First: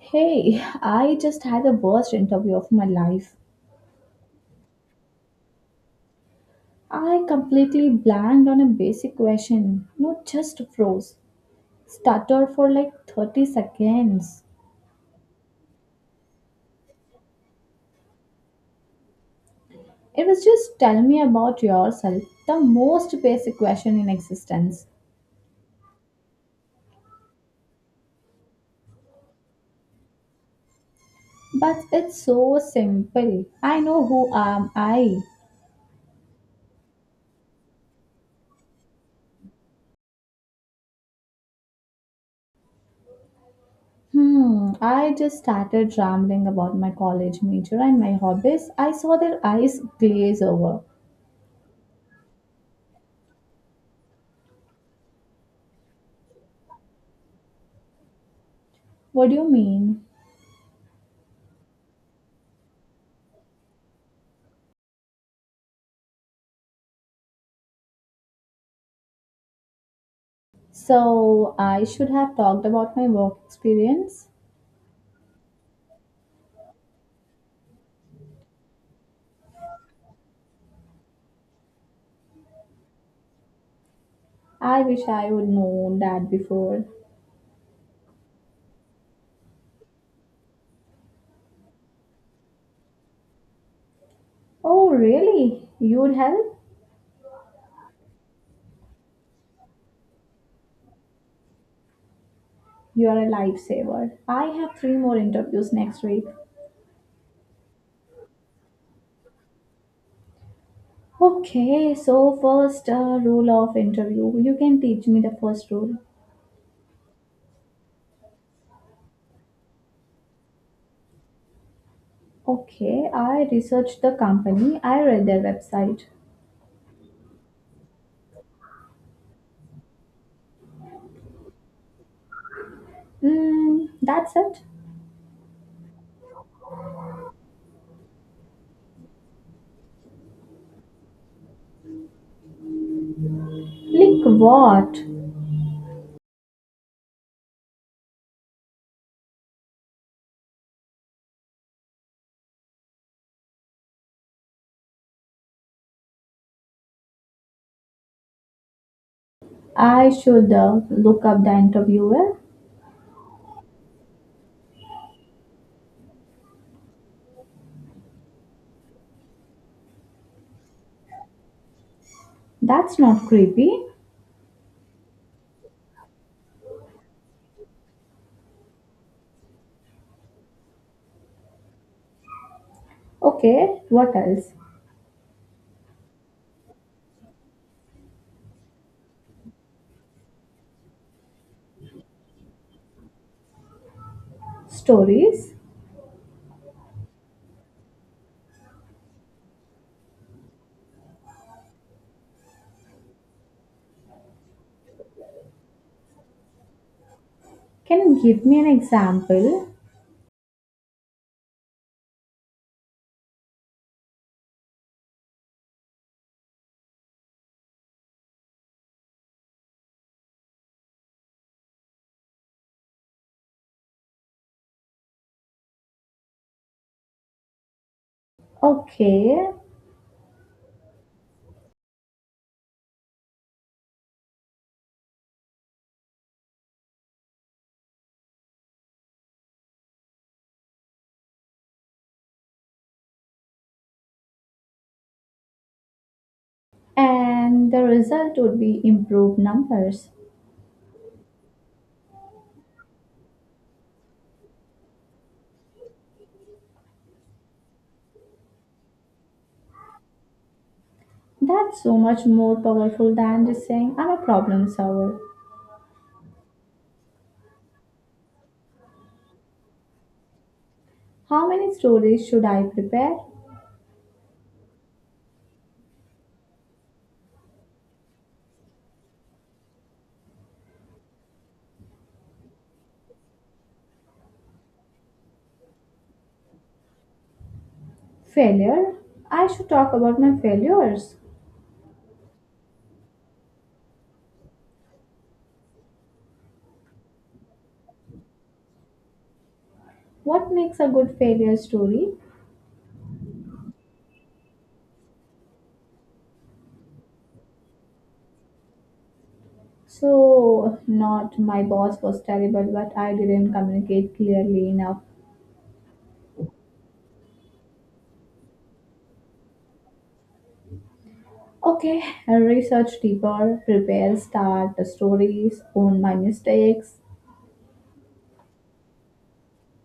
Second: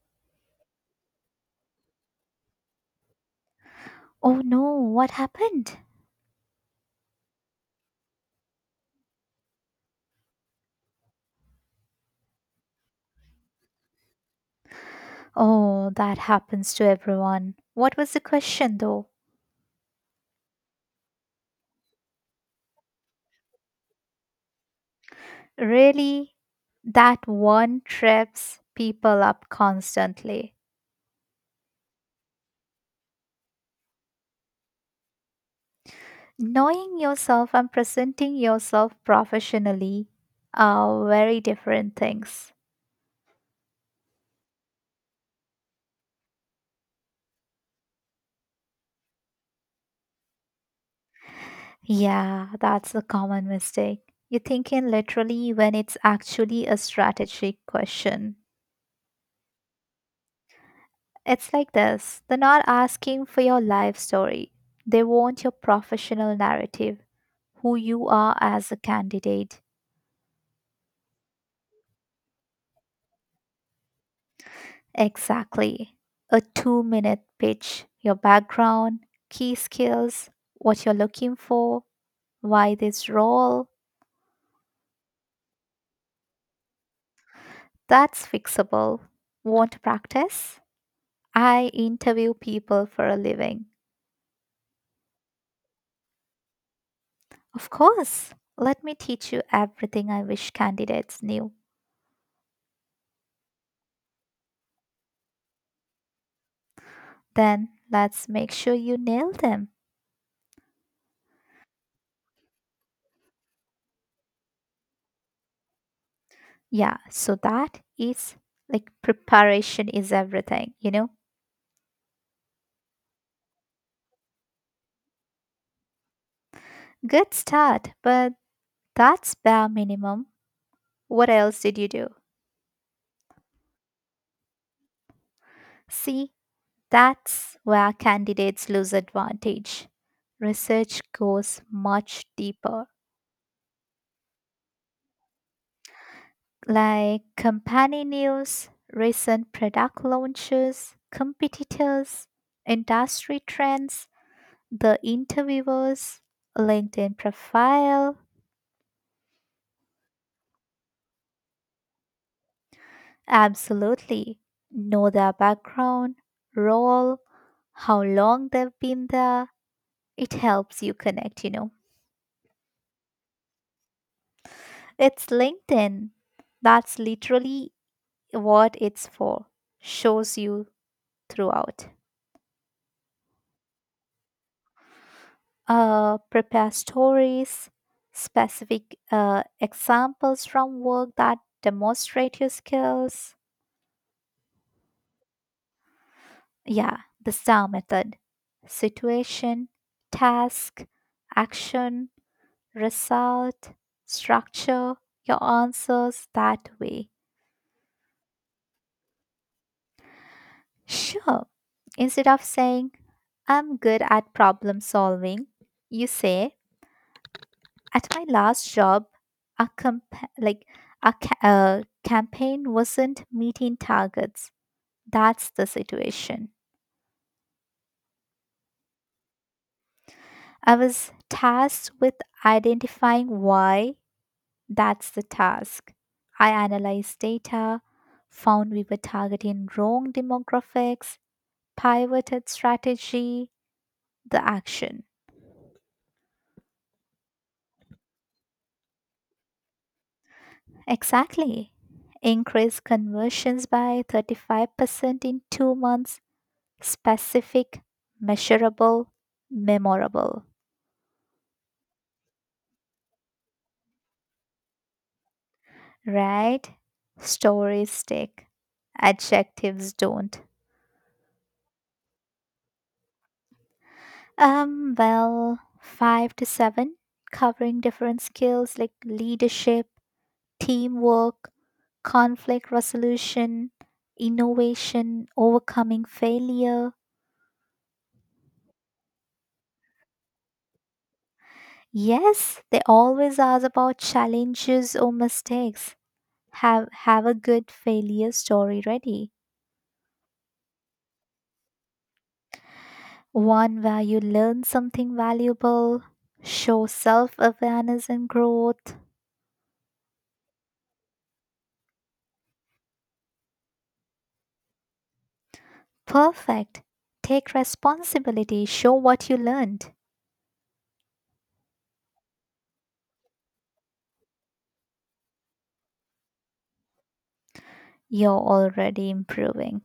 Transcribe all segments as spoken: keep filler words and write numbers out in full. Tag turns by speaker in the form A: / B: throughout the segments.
A: Hey, I just had the worst interview of my life.
B: Oh no, what happened?
A: I completely blanked on a basic question. No, just froze. Stuttered for like thirty seconds.
B: Oh, that happens to everyone. What was the question though?
A: It was just tell me about yourself, the most basic question in existence.
B: Really? That one trips people up constantly.
A: But it's so simple. I know who am I.
B: Knowing yourself and presenting yourself professionally are very different things.
A: Hmm, I just started rambling about my college major and my hobbies. I saw their eyes glaze over.
B: Yeah, that's a common mistake. You're thinking literally when it's actually a strategic question.
A: What do you mean?
B: It's like this, they're not asking for your life story, they want your professional narrative, who you are as a candidate.
A: So I should have talked about my work experience.
B: Exactly. A two minute pitch, your background, key skills, what you're looking for, why this role.
A: I wish I would known that before.
B: That's fixable. Want to practice? I interview people for a living.
A: Oh, really? You'd help?
B: Of course. Let me teach you everything I wish candidates knew.
A: You're a lifesaver. I have three more interviews next week.
B: Then let's make sure you nail them.
A: Okay, so first uh, rule of interview. You can teach me the first rule.
B: Yeah, so that is like preparation is everything, you know?
A: Okay, I researched the company. I read their website.
B: Good start, but that's bare minimum. What else did you do?
A: Mm, that's it.
B: See, that's where candidates lose advantage. Research goes much deeper,
A: Like what?
B: like company news, recent product launches, competitors, industry trends, the interviewers, LinkedIn profile.
A: I should uh, look up the interviewer.
B: Absolutely. Know their background, role, how long they've been there. It helps you connect, you know.
A: That's not creepy.
B: It's LinkedIn. That's literally what it's for. Shows you throughout.
A: Okay, what else?
B: Uh, prepare stories, specific uh, examples from work that demonstrate your skills.
A: Stories?
B: Yeah, the STAR method: situation, task, action, result. Structure your answers that way.
A: Can you give me an example?
B: Sure, instead of saying, I'm good at problem solving, you say, at my last job, a compa- like a ca- uh, campaign wasn't meeting targets. That's the situation.
A: Okay,
B: I was tasked with identifying why — that's the task. I analyzed data, found we were targeting wrong demographics, pivoted strategy — the action.
A: and the result would be improved numbers.
B: Exactly. Increase conversions by thirty-five percent in two months: specific, measurable, memorable.
A: That's so much more powerful than just saying I'm a problem solver.
B: Right? Stories stick. Adjectives don't.
A: How many stories should I prepare?
B: Um, well, five to seven, covering different skills like leadership, teamwork, conflict resolution, innovation, overcoming failure.
A: Failure? I should talk about my failures.
B: Yes, they always ask about challenges or mistakes. Have have a good failure story ready.
A: What makes a good failure story?
B: One where you learn something valuable, show self-awareness and growth.
A: So, not my boss was terrible, but I didn't communicate clearly enough.
B: Perfect. Take responsibility, show what you learned.
A: Okay, research deeper, prepare start the stories, own my mistakes.
B: You're already improving.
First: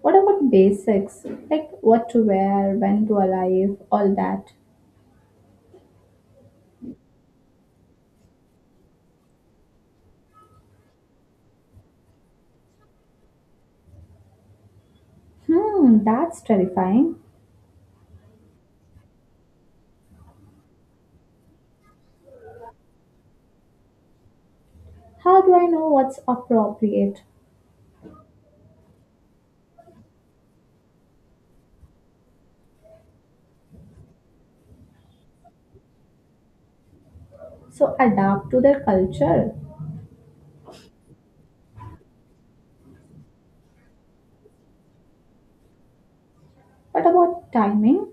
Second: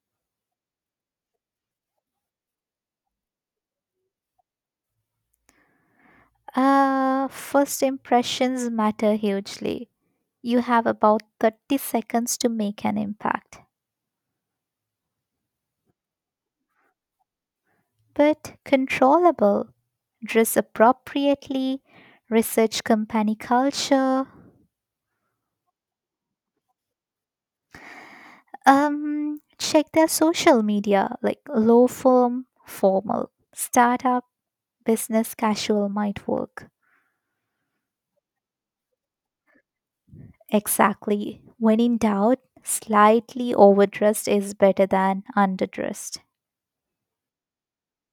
A: What about basics? Like what to wear, when to arrive, all that.
B: Uh, first impressions matter hugely. You have about thirty seconds to make an impact.
A: Hmm, that's terrifying.
B: But controllable. Dress appropriately, research company culture,
A: How do I know what's appropriate?
B: um, check their social media, like low firm, formal, startup, business casual might work.
A: So adapt to their culture.
B: Exactly. When in doubt, slightly overdressed is better than underdressed.
A: What about timing?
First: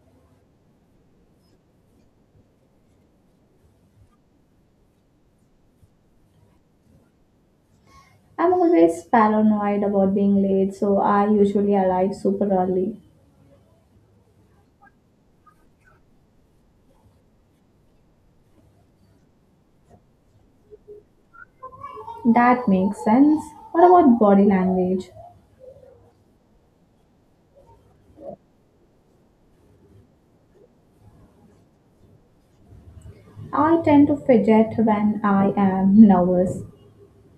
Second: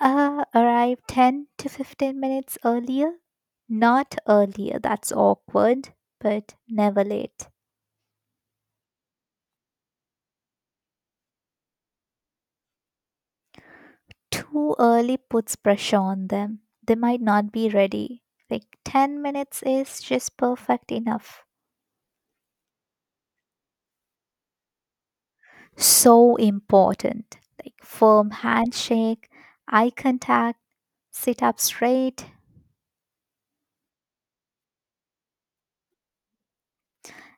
B: Uh, arrive ten to fifteen minutes earlier. Not earlier, that's awkward, but never late.
A: I'm always paranoid about being late, so I usually arrive super early.
B: Too early puts pressure on them. They might not be ready. Like ten minutes is just perfect enough.
A: That makes sense. What about body language?
B: So important. Like firm handshake, eye contact, sit up straight.
A: I tend to fidget when I am nervous.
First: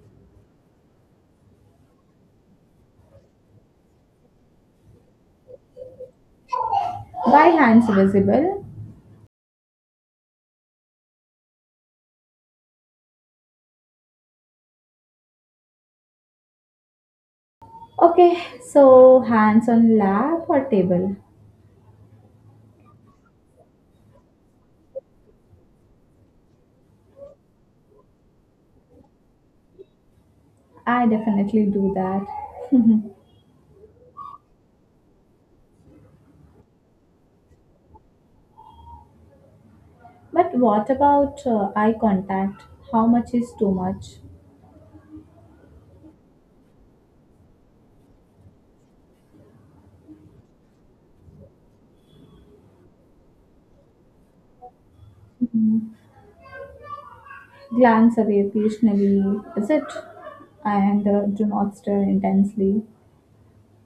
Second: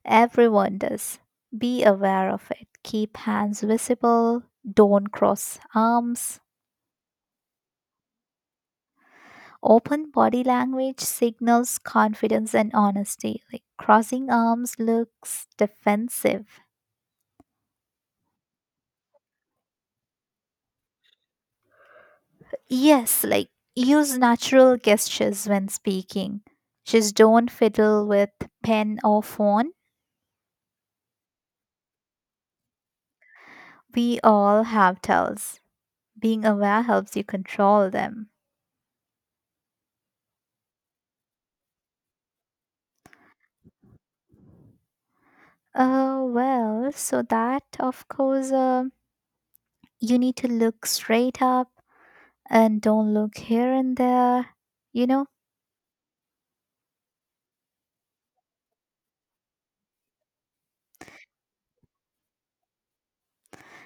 B: Everyone does. Be aware of it. Keep hands visible. Don't cross arms.
A: By hands visible.
B: Open body language signals confidence and honesty. Like crossing arms looks defensive.
A: Okay, so hands on lap or table.
B: Yes, like use natural gestures when speaking. Just don't fiddle with pen or phone.
A: I definitely do that.
B: We all have tells. Being aware helps you control them.
A: But what about uh, eye contact? How much is too much?
B: Uh, well, so that, of course, uh, you need to look straight up and don't look here and there, you know?
A: Mhm. Glance away occasionally, is it? And uh, do not stare intensely.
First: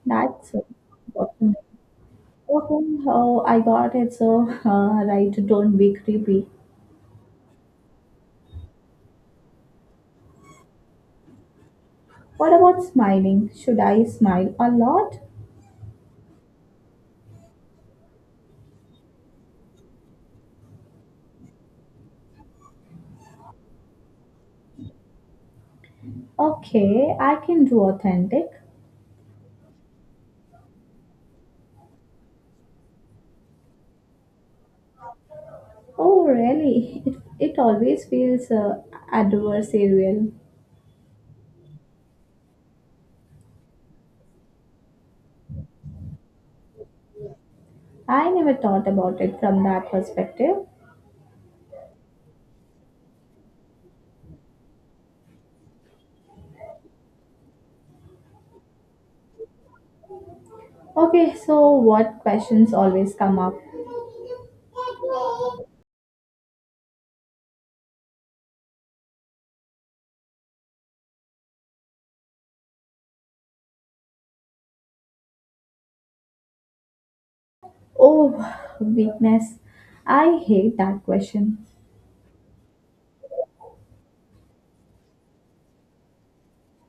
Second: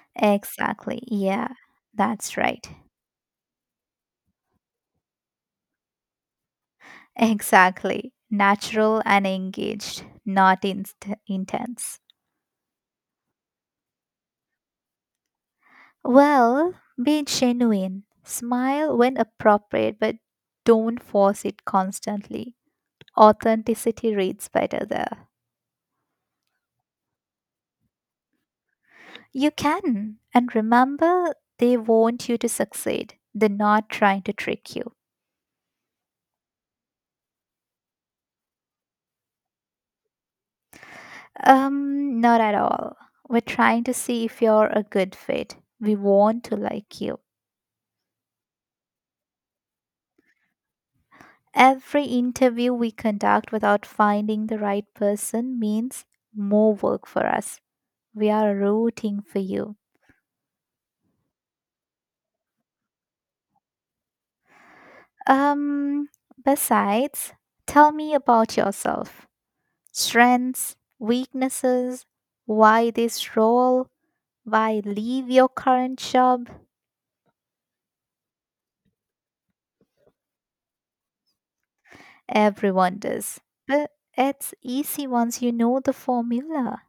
A: That's uh,
B: Exactly.
A: what to
B: Yeah,
A: me.
B: that's right.
A: Okay, oh, I got it. So, uh, right, don't be creepy.
B: Exactly. Natural and engaged, not inst- intense.
A: What about smiling? Should I smile a lot?
B: Well, be genuine. Smile when appropriate, but don't force it constantly. Authenticity reads better there.
A: Okay, I can do authentic.
B: You can. And remember, they want you to succeed. They're not trying to trick you.
A: Oh, really? It, it always feels uh, adversarial.
B: Um, not at all. We're trying to see if you're a good fit. We want to like you.
A: I never thought about it from that perspective.
B: Every interview we conduct without finding the right person means more work for us. We are rooting for you.
A: Okay, so what questions always come up?
B: Um, Besides, tell me about yourself. Strengths, weaknesses, why this role, why leave your current job?
A: Oh, weakness. I hate that question.
B: Everyone does. But it's easy once you know the formula.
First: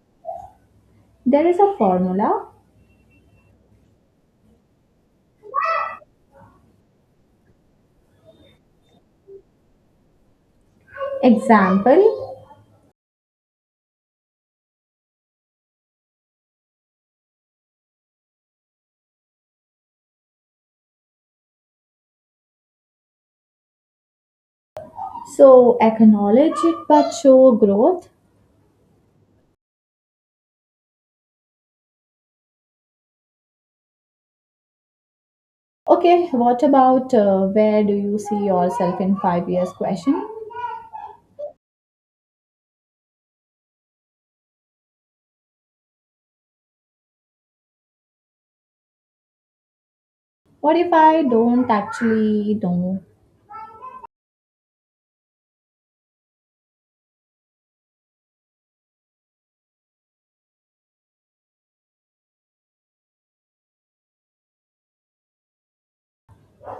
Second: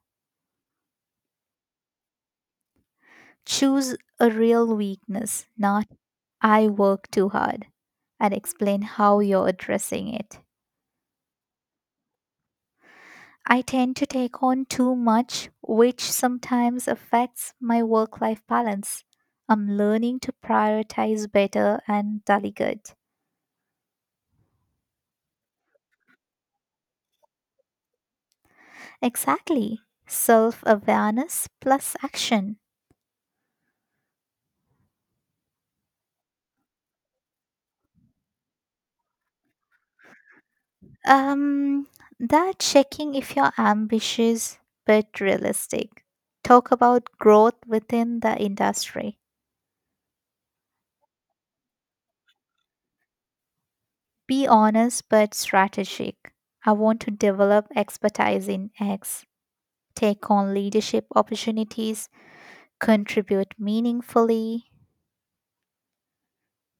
A: There is a formula.
B: Choose a real weakness, not "I work too hard," and explain how you're addressing it.
A: Example.
B: I tend to take on too much, which sometimes affects my work life balance. I'm learning to prioritize better and delegate.
A: So acknowledge it but show growth.
B: Exactly. Self awareness plus action.
A: Okay, what about uh, where do you see yourself in five years question?
B: Um, that checking if you're ambitious but realistic. Talk about growth within the industry.
A: What if I don't actually know?
B: Be honest but strategic. I want to develop expertise in X, take on leadership opportunities, contribute meaningfully.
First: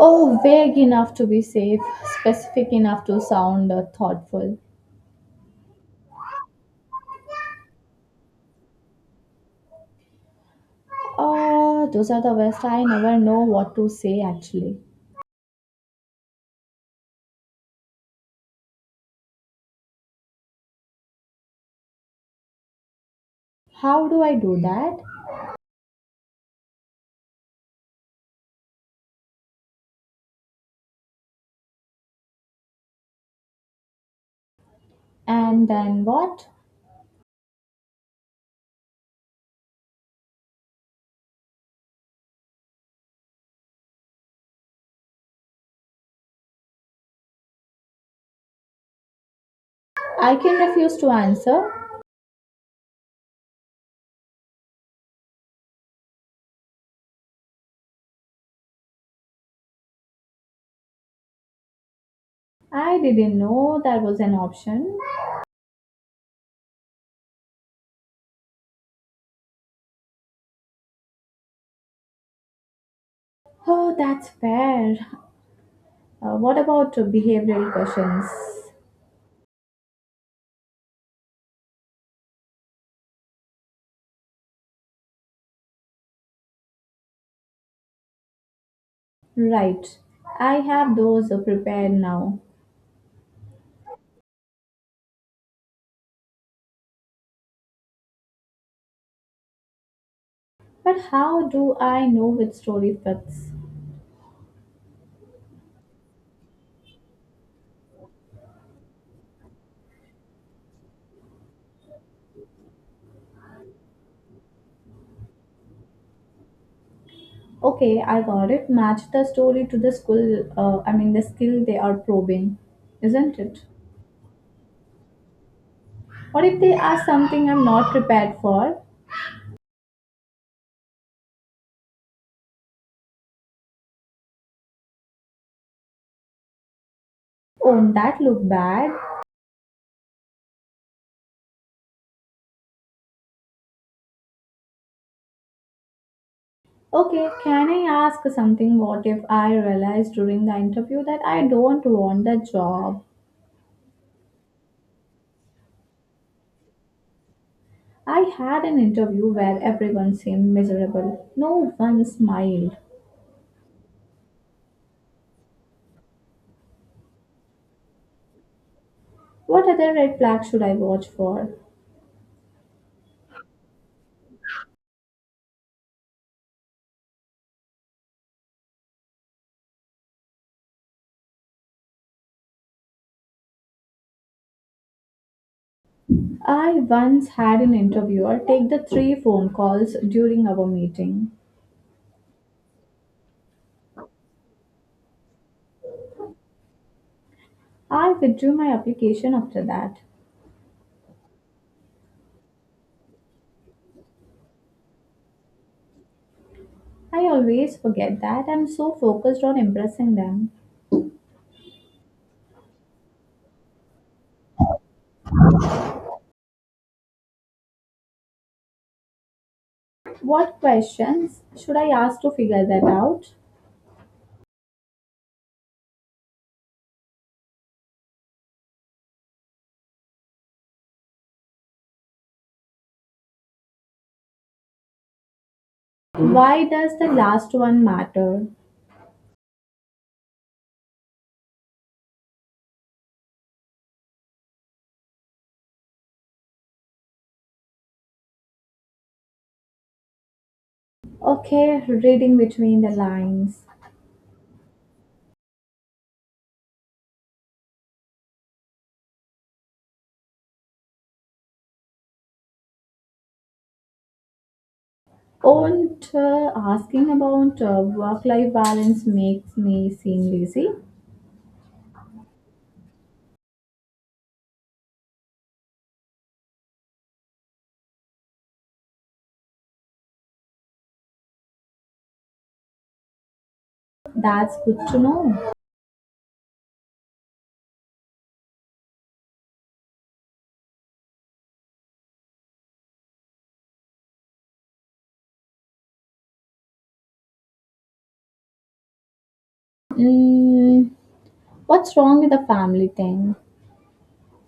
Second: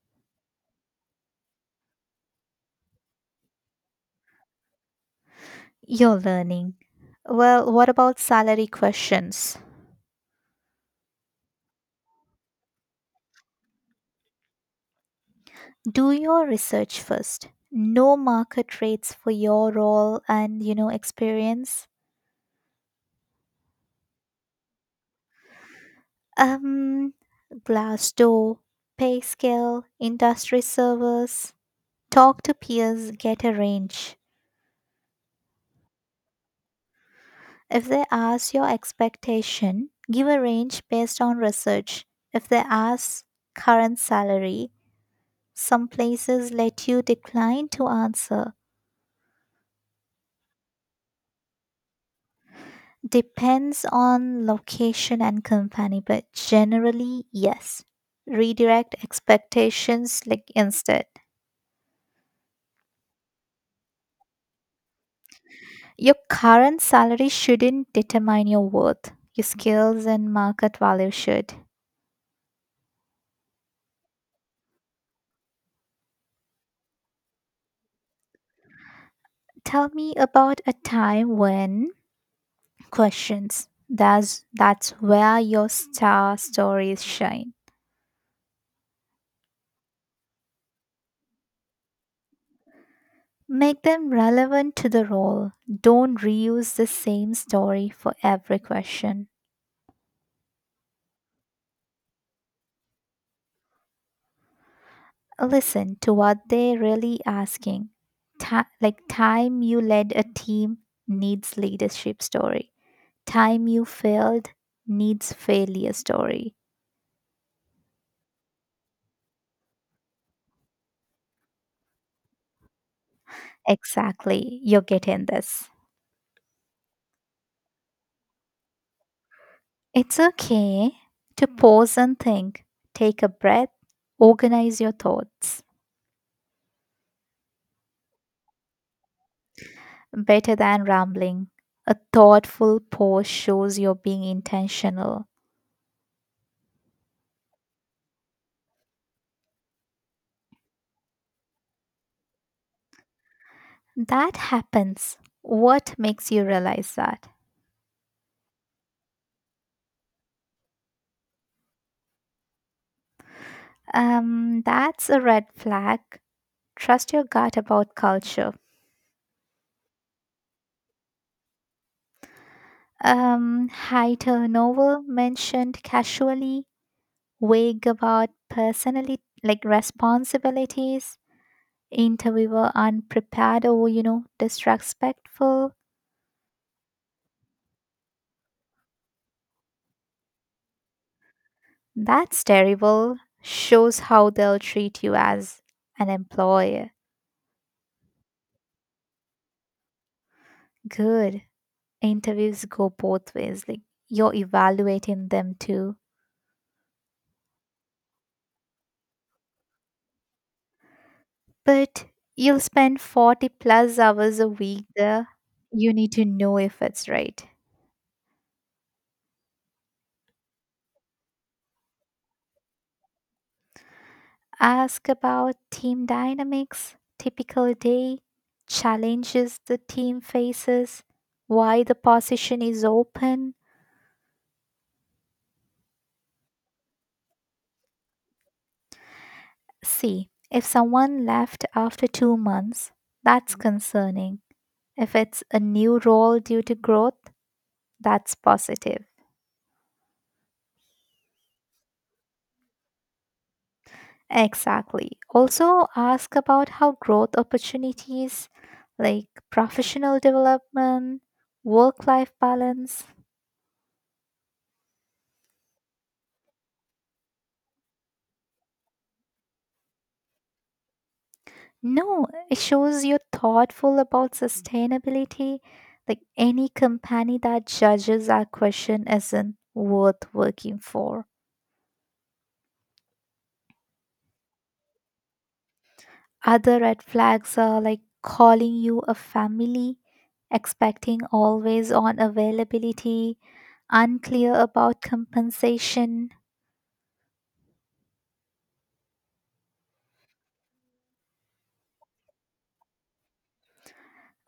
A: Oh, vague enough to be safe, specific enough to sound uh, thoughtful.
B: Your learning. Well, what about salary questions?
A: Ah, those are the best. I never know what to say actually.
B: Do your research first. Know market rates for your role and you know experience.
A: How do I do that?
B: Um, Glassdoor, pay scale, industry servers. Talk to peers, get a range.
A: And then what?
B: If they ask your expectation, give a range based on research. If they ask current salary, some places let you decline to answer.
A: I can refuse to answer.
B: Depends on location and company, but generally, yes. Redirect expectations like instead.
A: I didn't know that was an option.
B: Your current salary shouldn't determine your worth. Your skills and market value should.
A: Oh, that's fair. Uh, what about uh, behavioral questions?
B: Tell me about a time when questions. That's that's where your star stories shine.
A: Right. I have those uh, prepared now.
B: Make them relevant to the role. Don't reuse the same story for every question.
A: But how do I know which story fits?
B: Listen to what they're really asking. Ti- like time you led a team needs leadership story. Time you failed needs failure story.
A: Okay, I got it. Match the story to the skill, uh, I mean, the skill they are probing, isn't it?
B: Exactly. You're getting this.
A: What if they ask something I'm not prepared for?
B: It's okay to pause and think. Take a breath. Organize your thoughts.
A: Won't that look bad?
B: Better than rambling. A thoughtful pause shows you're being intentional.
A: Okay, can I ask something? What if I realized during the interview that I don't want the job?
B: That happens. What makes you realize that?
A: I had an interview where everyone seemed miserable. No one smiled.
B: Um, that's a red flag. Trust your gut about culture.
A: What other red flag should I watch for?
B: Um, high turnover mentioned casually, vague about personally like responsibilities, interviewer unprepared or you know disrespectful.
A: I once had an interviewer take the three phone calls during our meeting.
B: That's terrible. Shows how they'll treat you as an employer.
A: I withdrew my application after that.
B: Good. Interviews go both ways. Like you're evaluating them too.
A: I always forget that I'm so focused on impressing them.
B: But you'll spend forty plus hours a week there. You need to know if it's right.
A: What questions should I ask to figure that out?
B: Ask about team dynamics, typical day, challenges the team faces, why the position is open.
A: Why does the last one matter?
B: See, if someone left after two months, that's concerning. If it's a new role due to growth, that's positive.
A: Okay, reading between the lines.
B: Exactly. Also, ask about how growth opportunities like professional development, work life balance.
A: Won't uh, asking about uh, work life balance makes me seem lazy?
B: No, it shows you're thoughtful about sustainability. Like any company that judges our question isn't worth working for.
A: That's good to know.
B: Other red flags are like calling you a family, expecting always on availability, unclear about compensation.
A: Mm, what's wrong with the family thing?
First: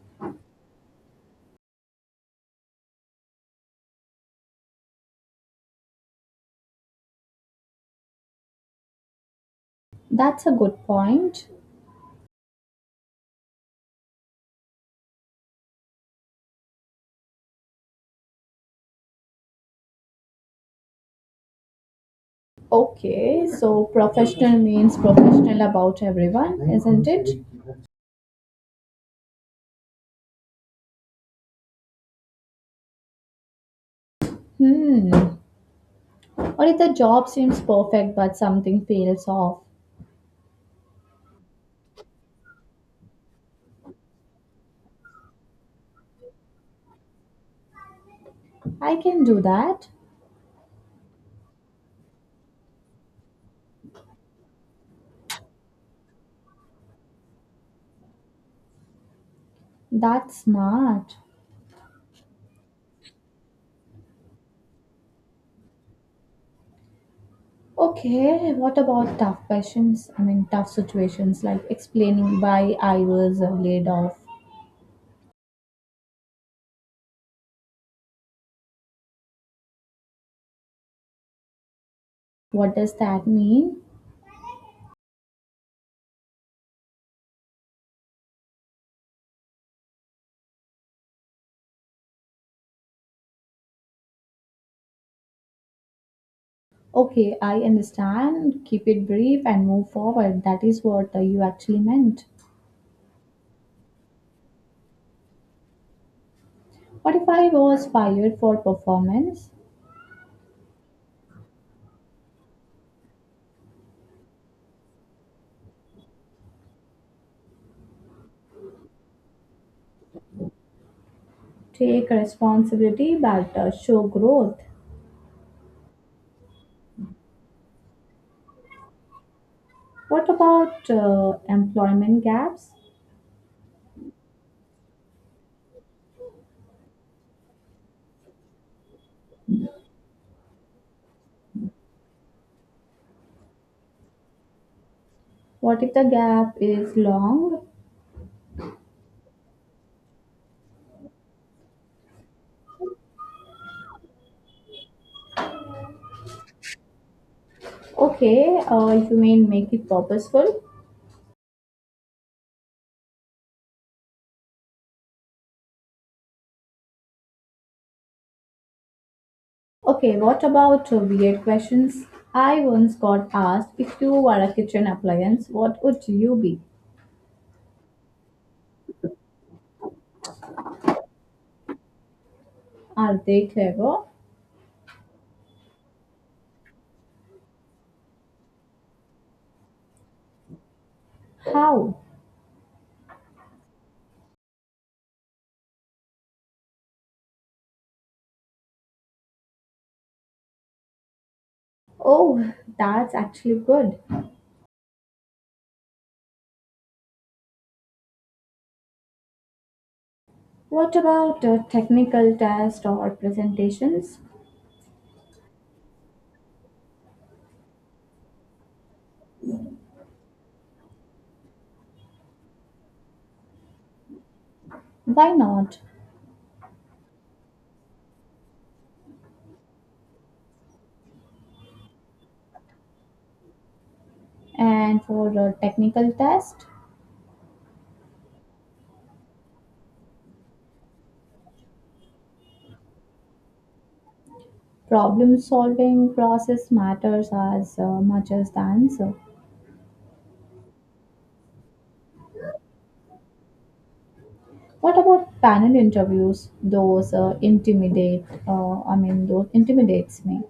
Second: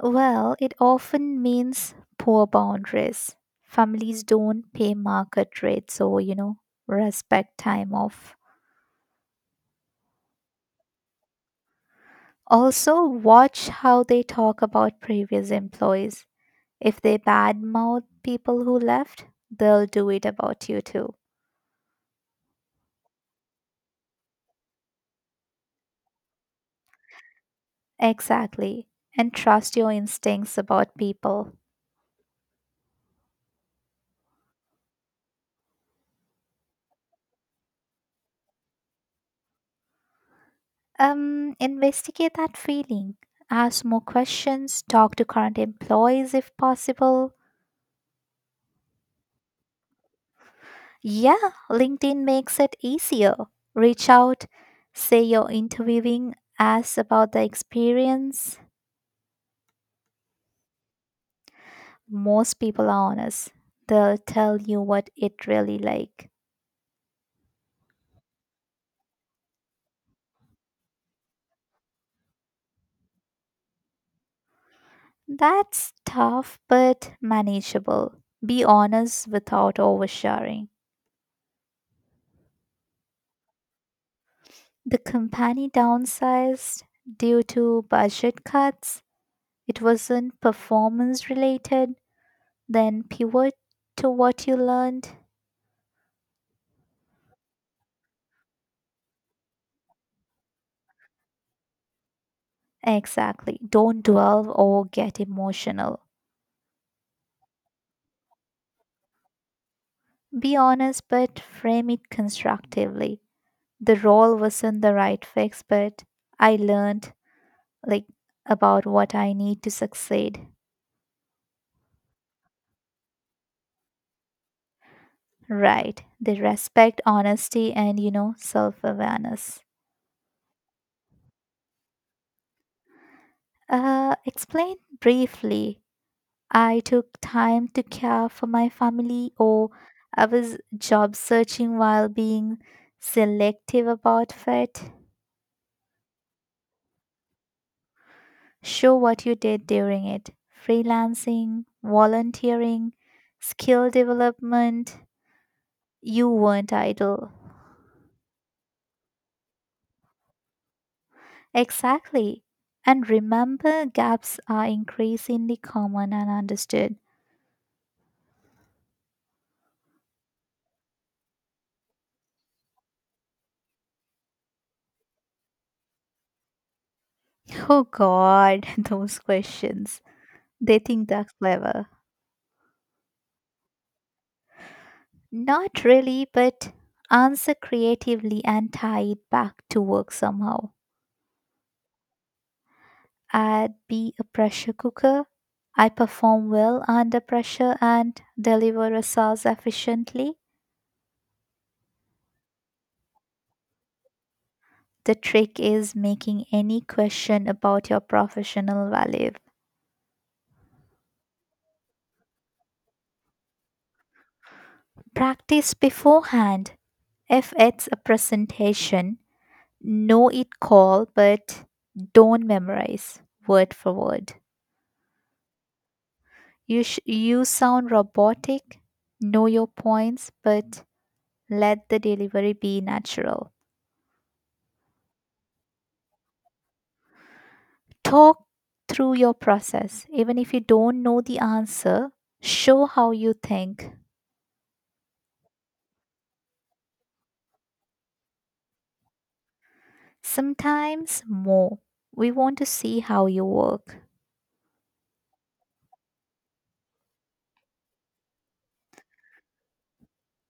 B: Well, it often means poor boundaries. Families don't pay market rates, so you know, respect time off.
A: That's a good point.
B: Also, watch how they talk about previous employees. If they badmouth people who left, they'll do it about you too.
A: Okay, so professional means professional about everyone, isn't it?
B: Exactly. And trust your instincts about people.
A: Hmm. Or if the job seems perfect but something fails off.
B: Um, investigate that feeling. Ask more questions. Talk to current employees if possible.
A: I can do that.
B: Yeah, LinkedIn makes it easier. Reach out. Say you're interviewing. Ask about the experience.
A: That's smart.
B: Most people are honest. They'll tell you what it really like.
A: Okay, what about tough questions? I mean, tough situations like explaining why I was laid off.
B: That's tough but manageable. Be honest without oversharing.
A: What does that mean?
B: The company downsized due to budget cuts. It wasn't performance related. Then pivot to what you learned.
A: Okay, I understand. Keep it brief and move forward. That is what uh, you actually meant.
B: Exactly. Don't dwell or get emotional.
A: What if I was fired for performance?
B: Be honest, but frame it constructively. The role wasn't the right fix, but I learned, like, about what I need to succeed.
A: Take responsibility but uh, show growth.
B: Right. They respect honesty and you know self awareness.
A: What about uh, employment gaps?
B: Uh, explain briefly, I took time to care for my family, or I was job searching while being selective about fit.
A: What if the gap is long?
B: Show what you did during it: freelancing, volunteering, skill development. You weren't idle.
A: Okay, uh, you mean make it purposeful?
B: Exactly. And remember, gaps are increasingly common and understood.
A: Okay, what about uh, weird questions? I once got asked if you were a kitchen appliance, what would you be?
B: Oh God, those questions. They think they're clever.
A: Are they clever?
B: Not really, but answer creatively and tie it back to work somehow.
A: How?
B: I'd be a pressure cooker. I perform well under pressure and deliver results efficiently.
A: Oh, that's actually good.
B: The trick is making any question about your professional value.
A: What about uh, technical tests or presentations?
B: Practice beforehand. If it's a presentation, know it call, but don't memorize word for word.
A: Why not?
B: You, sh- you sound robotic. Know your points, but let the delivery be natural.
A: And for uh, technical test,
B: Talk through your process. Even if you don't know the answer, show how you think.
A: problem solving process matters as uh, much as the answer.
B: Sometimes more. We want to see how you work.
A: What about panel interviews? Those uh, intimidate, uh, I mean, those intimidates me.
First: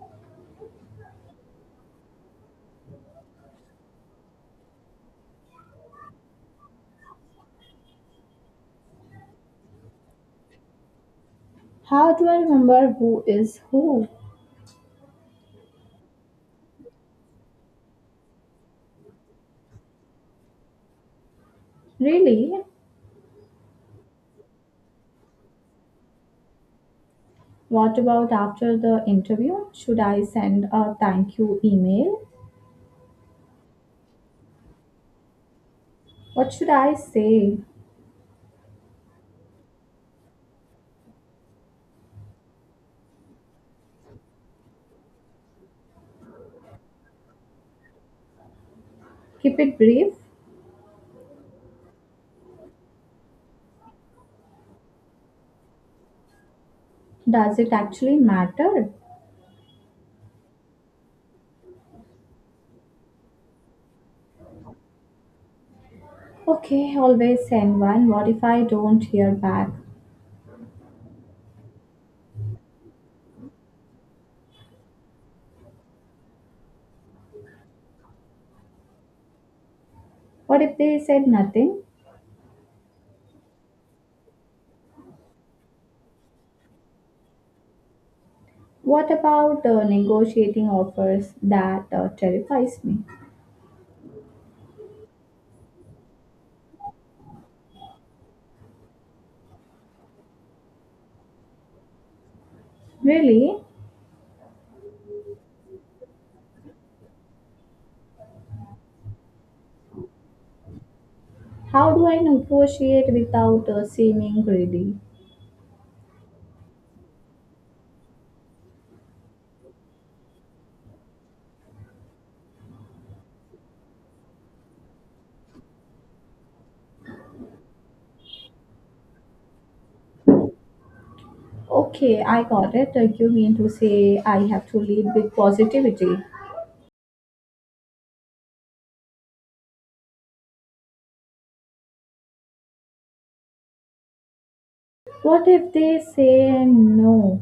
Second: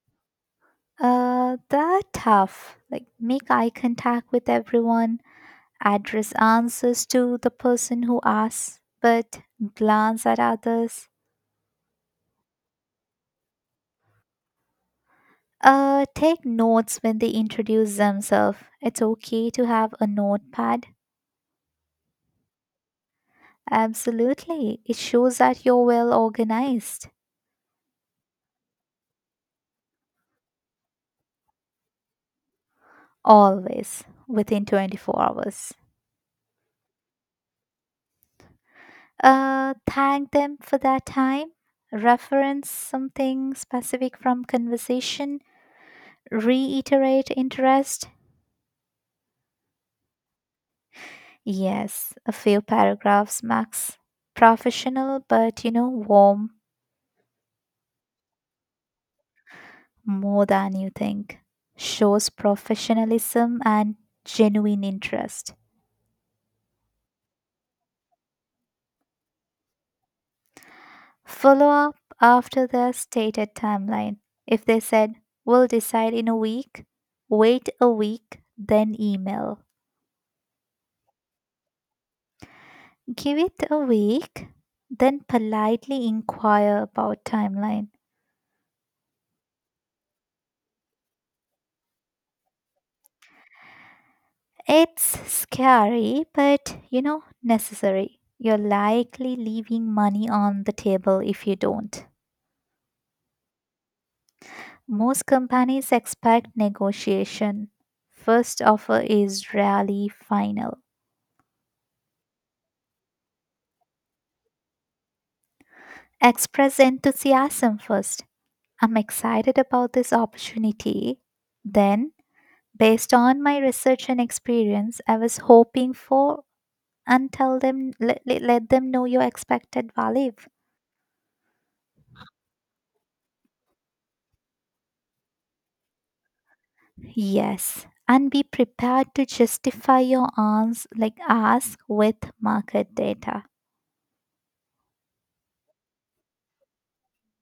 B: Uh, that tough. Like make eye contact with everyone, address answers to the person who asks, but glance at others.
A: How do I remember who is who?
B: Uh, take notes when they introduce themselves. It's okay to have a notepad.
A: Really?
B: Absolutely. It shows that you're well organized.
A: What about after the interview? Should I send a thank you email?
B: Always within twenty-four hours.
A: What should I say?
B: Uh, thank them for that time. Reference something specific from conversation. Reiterate interest.
A: Keep it brief?
B: Yes, a few paragraphs max. Professional, but you know, warm.
A: Does it actually matter?
B: More than you think, shows professionalism and genuine interest.
A: Okay, always send one. What if I don't hear back?
B: Follow up after the stated timeline. If they said, we'll decide in a week, wait a week, then email.
A: What if they said nothing?
B: Give it a week, then politely inquire about timeline.
A: What about uh, negotiating offers? That uh, terrifies me.
B: It's scary, but you know, necessary. You're likely leaving money on the table if you don't.
A: Really?
B: Most companies expect negotiation. First offer is rarely final.
A: How do I negotiate without uh, seeming greedy?
B: Express enthusiasm first. I'm excited about this opportunity. Then, based on my research and experience, I was hoping for, and tell them, let, let let them know your expected value.
A: Okay, I got it. Uh, you mean to say I have to lead with positivity?
B: Yes, and be prepared to justify your ans like ask with market data.
A: What if they say no?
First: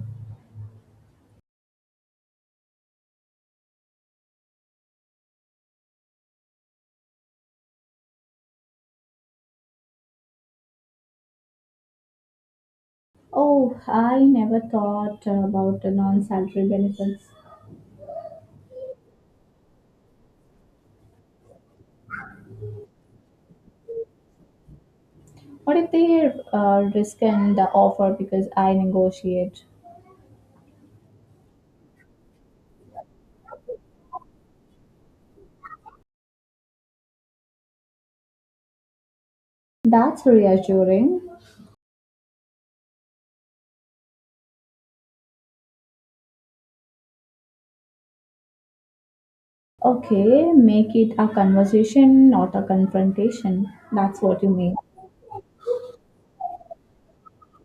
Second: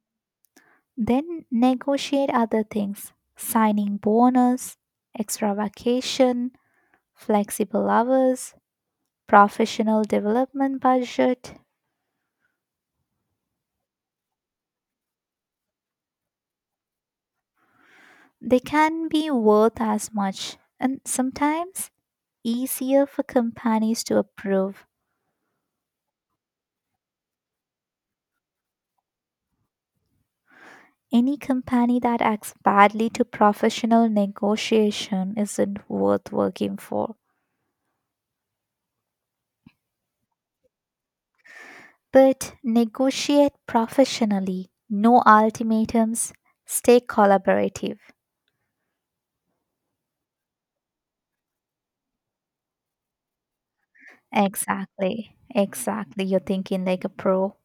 B: Then negotiate other things: signing bonus, extra vacation, flexible hours, professional development budget.
A: Oh, I never thought about the non salary benefits.
B: They can be worth as much and sometimes easier for companies to approve.
A: What if they uh, rescind the offer because I negotiate?
B: Any company that acts badly to professional negotiation isn't worth working for.
A: That's reassuring.
B: But negotiate professionally, no ultimatums, stay collaborative.
A: Okay, make it a conversation, not a confrontation. That's what you mean.
B: Exactly. Exactly. You're thinking like a pro.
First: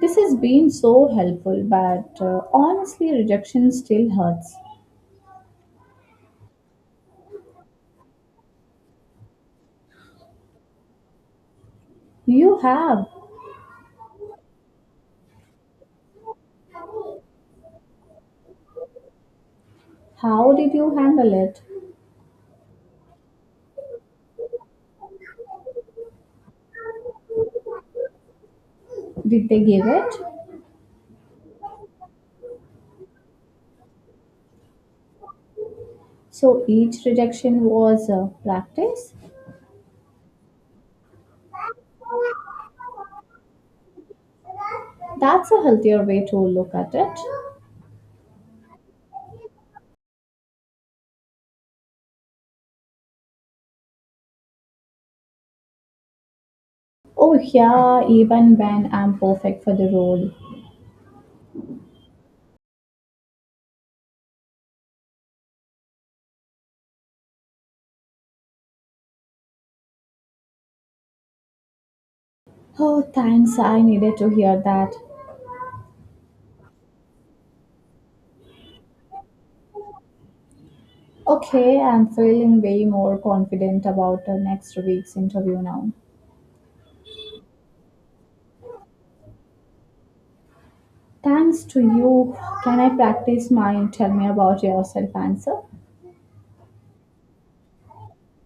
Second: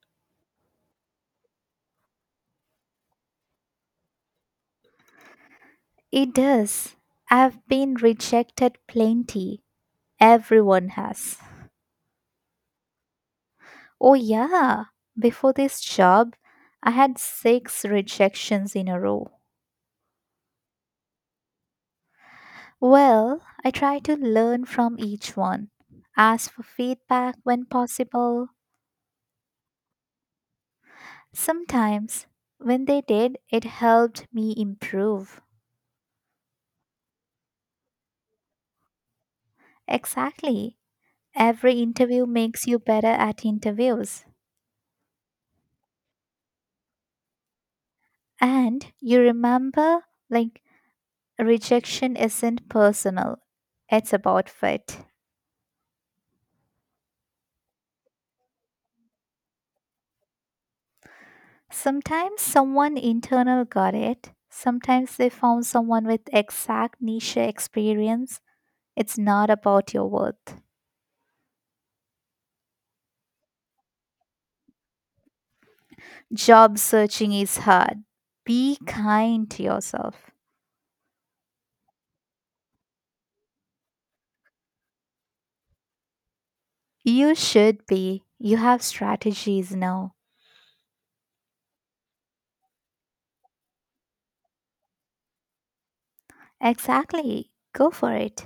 A: This has been so helpful, but uh, honestly, rejection still hurts.
B: It does. I've been rejected plenty. Everyone has.
A: You have.
B: Oh, yeah. Before this job, I had six rejections in a row.
A: How did you handle it?
B: Well, I try to learn from each one, ask for feedback when possible.
A: Did they give it?
B: Sometimes, when they did, it helped me improve.
A: So each rejection was a practice?
B: Exactly. Every interview makes you better at interviews.
A: That's a healthier way to look at it.
B: And you remember, like, rejection isn't personal, it's about fit.
A: Oh, yeah, even when I'm perfect for the role.
B: Sometimes someone internal got it, sometimes they found someone with exact niche experience. It's not about your worth.
A: Oh, thanks, I needed to hear that.
B: Job searching is hard. Be kind to yourself.
A: Okay, I'm feeling way more confident about the next week's interview now.
B: You should be. You have strategies now.
A: Thanks to you, can I practice my tell me about yourself answer?
B: Exactly. Go for it.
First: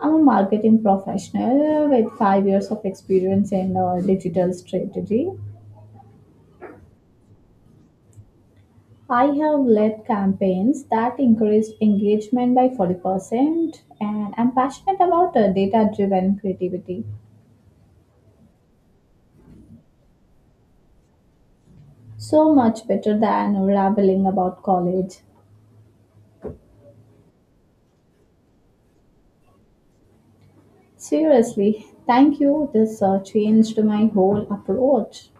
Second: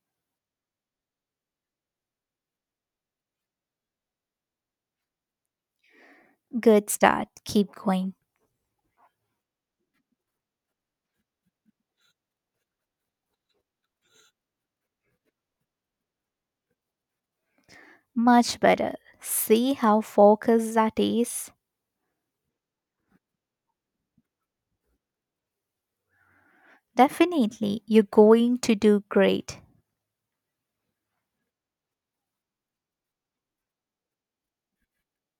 A: I'm a marketing professional with five years of experience in uh, digital strategy.
B: Good start. Keep going.
A: I have led campaigns that increased engagement by forty percent, and I'm passionate about uh, data driven creativity.
B: Much better. See how focused that is?
A: So much better than rambling about college.
B: Definitely, you're going to do great.
A: Seriously, thank you. This uh, changed my whole approach.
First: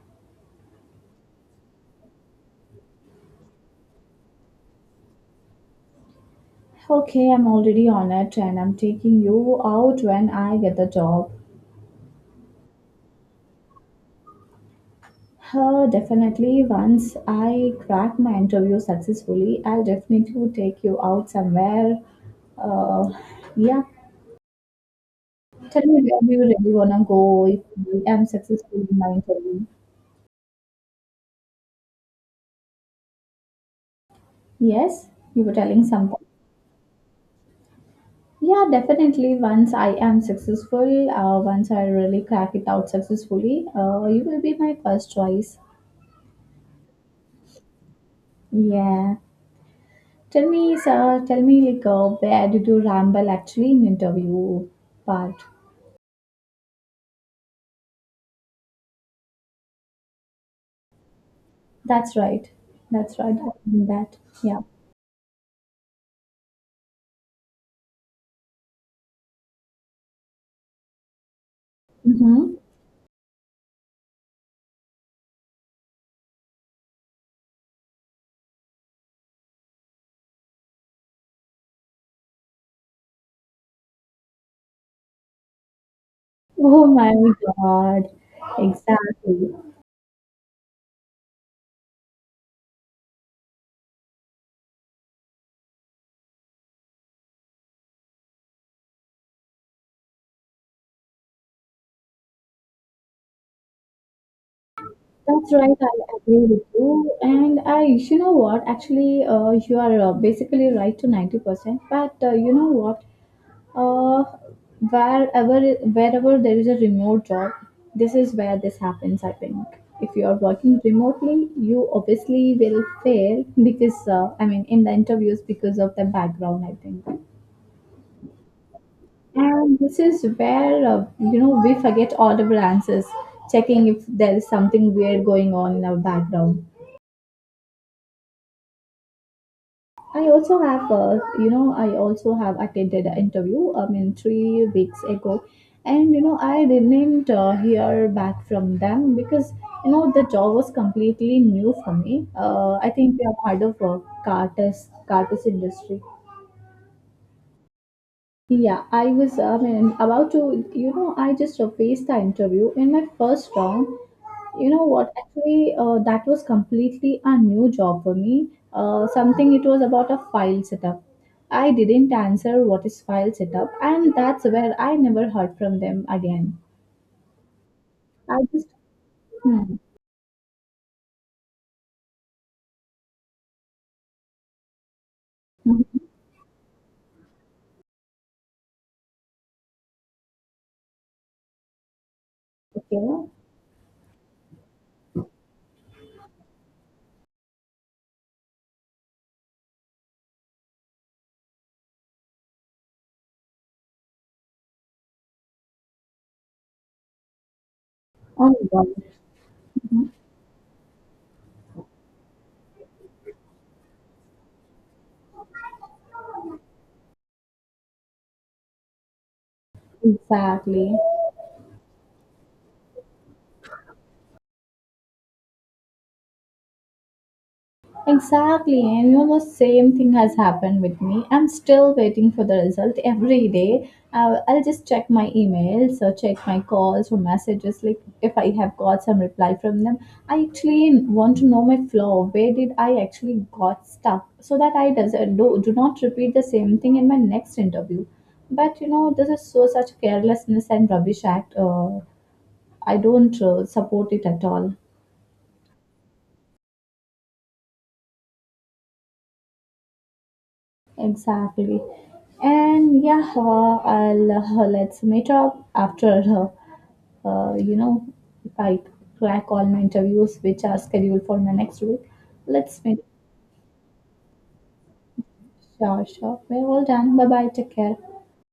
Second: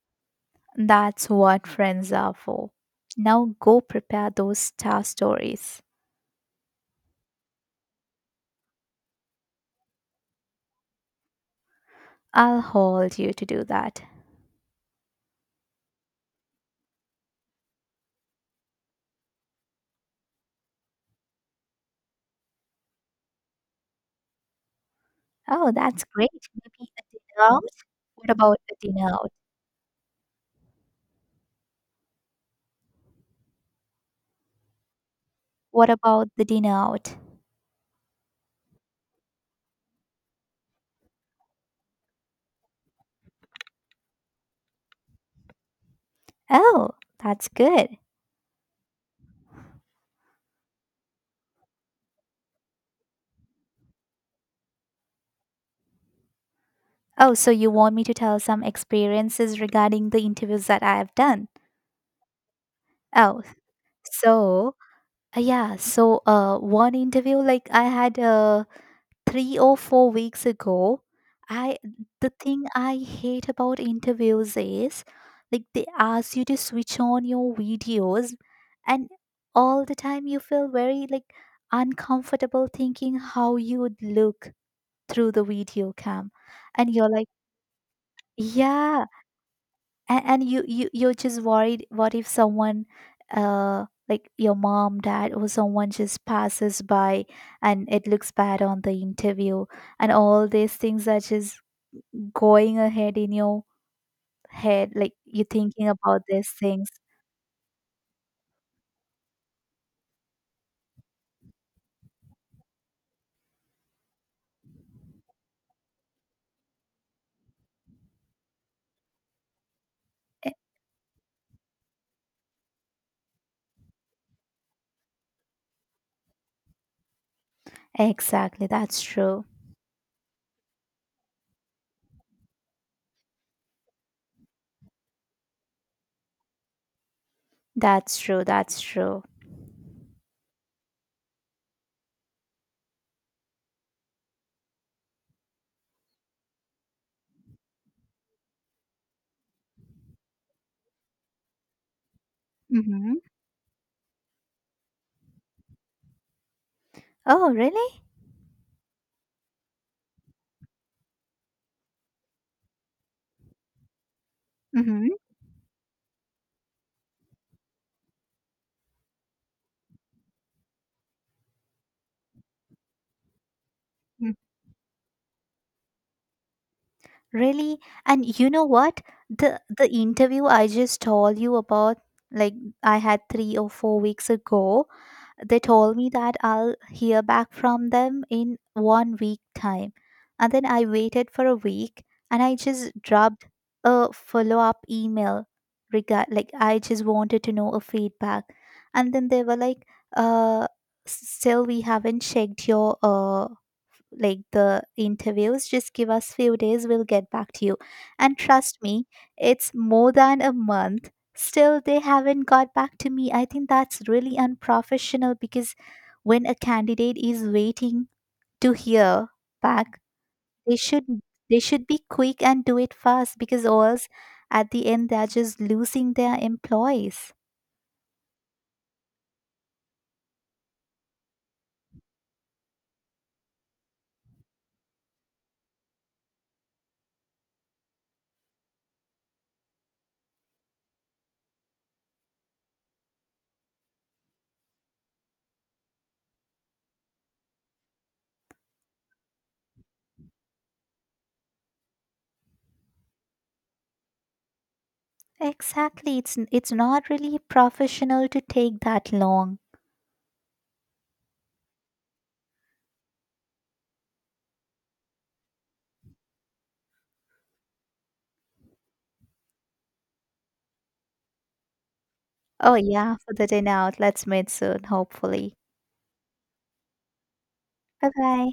B: That's what friends are for. Now go prepare those star stories.
A: Okay, I'm already on it and I'm taking you out when I get the job.
B: I'll hold you to do that.
A: Uh, definitely, once I crack my interview successfully, I'll definitely take you out somewhere. Uh, yeah,
B: Oh,
A: tell me
B: that's
A: where
B: great.
A: do you really want
B: Maybe a
A: to go
B: dinner
A: if
B: out?
A: I'm
B: What about a
A: successful in
B: dinner
A: my
B: out?
A: interview? Yes, you were telling
B: What
A: something.
B: about the dinner out?
A: Yeah, definitely. Once I am successful, uh, once I really crack it out successfully, uh, you will be my first choice.
B: Oh, that's good.
A: Yeah. Tell me, sir, tell me, like, uh, where did you ramble actually in interview part?
B: Oh, so you want me to tell some experiences regarding the interviews that I have done?
A: That's right. That's right.
B: Oh,
A: I mean that. Yeah.
B: so Uh, Yeah, so uh, one interview like I had uh, three or four weeks ago. I The
A: Mm-hmm.
B: thing I hate about interviews is like they ask you to switch on your videos, and all the time you feel very like uncomfortable thinking how you would look through the video cam,
A: Oh
B: and you're
A: my
B: like,
A: God.
B: yeah,
A: Exactly.
B: and, and you you you're just worried what if someone uh like your mom dad or someone just passes by and it looks bad on the interview, and all these things are just going ahead in your head, like you're
A: That's right.
B: thinking
A: I
B: about
A: agree
B: these
A: with
B: things.
A: you. And I, you know what? Actually, uh, you are uh, basically right to ninety percent. But uh, you know what? Uh, wherever wherever there is a remote job, this is where this happens. I think if you are
B: E-
A: working remotely, you obviously will fail because uh, I mean in the interviews because of the background. I think,
B: exactly. That's true,
A: and this is where uh, you know we forget all of answers, checking if there is something weird going on in our background.
B: that's true, that's true.
A: I also have, uh, you know, I also have attended an interview. I mean, three weeks ago, and you know, I didn't uh, hear back from them because you know the job was completely new for me. Uh, I think
B: Mm-hmm.
A: we have heard of uh, Carter's Carter's industry.
B: Oh really.
A: Yeah, I was I mean, about to, you know, I just faced the interview in my first round. You know
B: Mm-hmm.
A: what? Actually, uh, that was completely a new job for me. Uh, something it was about a file setup. I didn't answer what is file setup, and that's where I never heard from them again.
B: Really?
A: I
B: And you know
A: just,
B: what? The
A: hmm,
B: the interview I just told you about, like I had three or four weeks ago, they
A: mhm,
B: told me that I'll hear back from them in one week time. And then I waited for a week and I just
A: okay, oh
B: dropped a follow-up email, regard like I just wanted to know a feedback. And then they were like, uh, still we haven't checked your uh like the interviews, just give us few days, we'll get back to you. And
A: my
B: trust
A: God,
B: me, it's more than a month, still they haven't got back to me. I think that's really unprofessional, because when a candidate is waiting to hear back, they
A: exactly.
B: should they should be quick and do it fast, because or else at the end they're just losing their employees.
A: Exactly, and you know, the same thing has happened with me. I'm still waiting for the result every day. I'll, I'll just check my emails or check my calls or messages, like if I have got some reply from them. I actually want to know my flaw. Where did I actually got stuck so that I does, uh, do, do not repeat the same thing in my next interview. But you know, this is so such carelessness and rubbish act. Uh, I don't uh, support it at all.
B: Exactly, it's it's not really professional to take that long.
A: Exactly. And yeah, uh, I'll uh, let's meet up after uh, uh, you know, if I crack all my interviews which are scheduled for my next week.
B: Oh,
A: Let's meet.
B: yeah, for the dinner out. Let's meet soon, hopefully.
A: Sure, sure. We're all done. Bye bye. Take care.
B: Bye bye.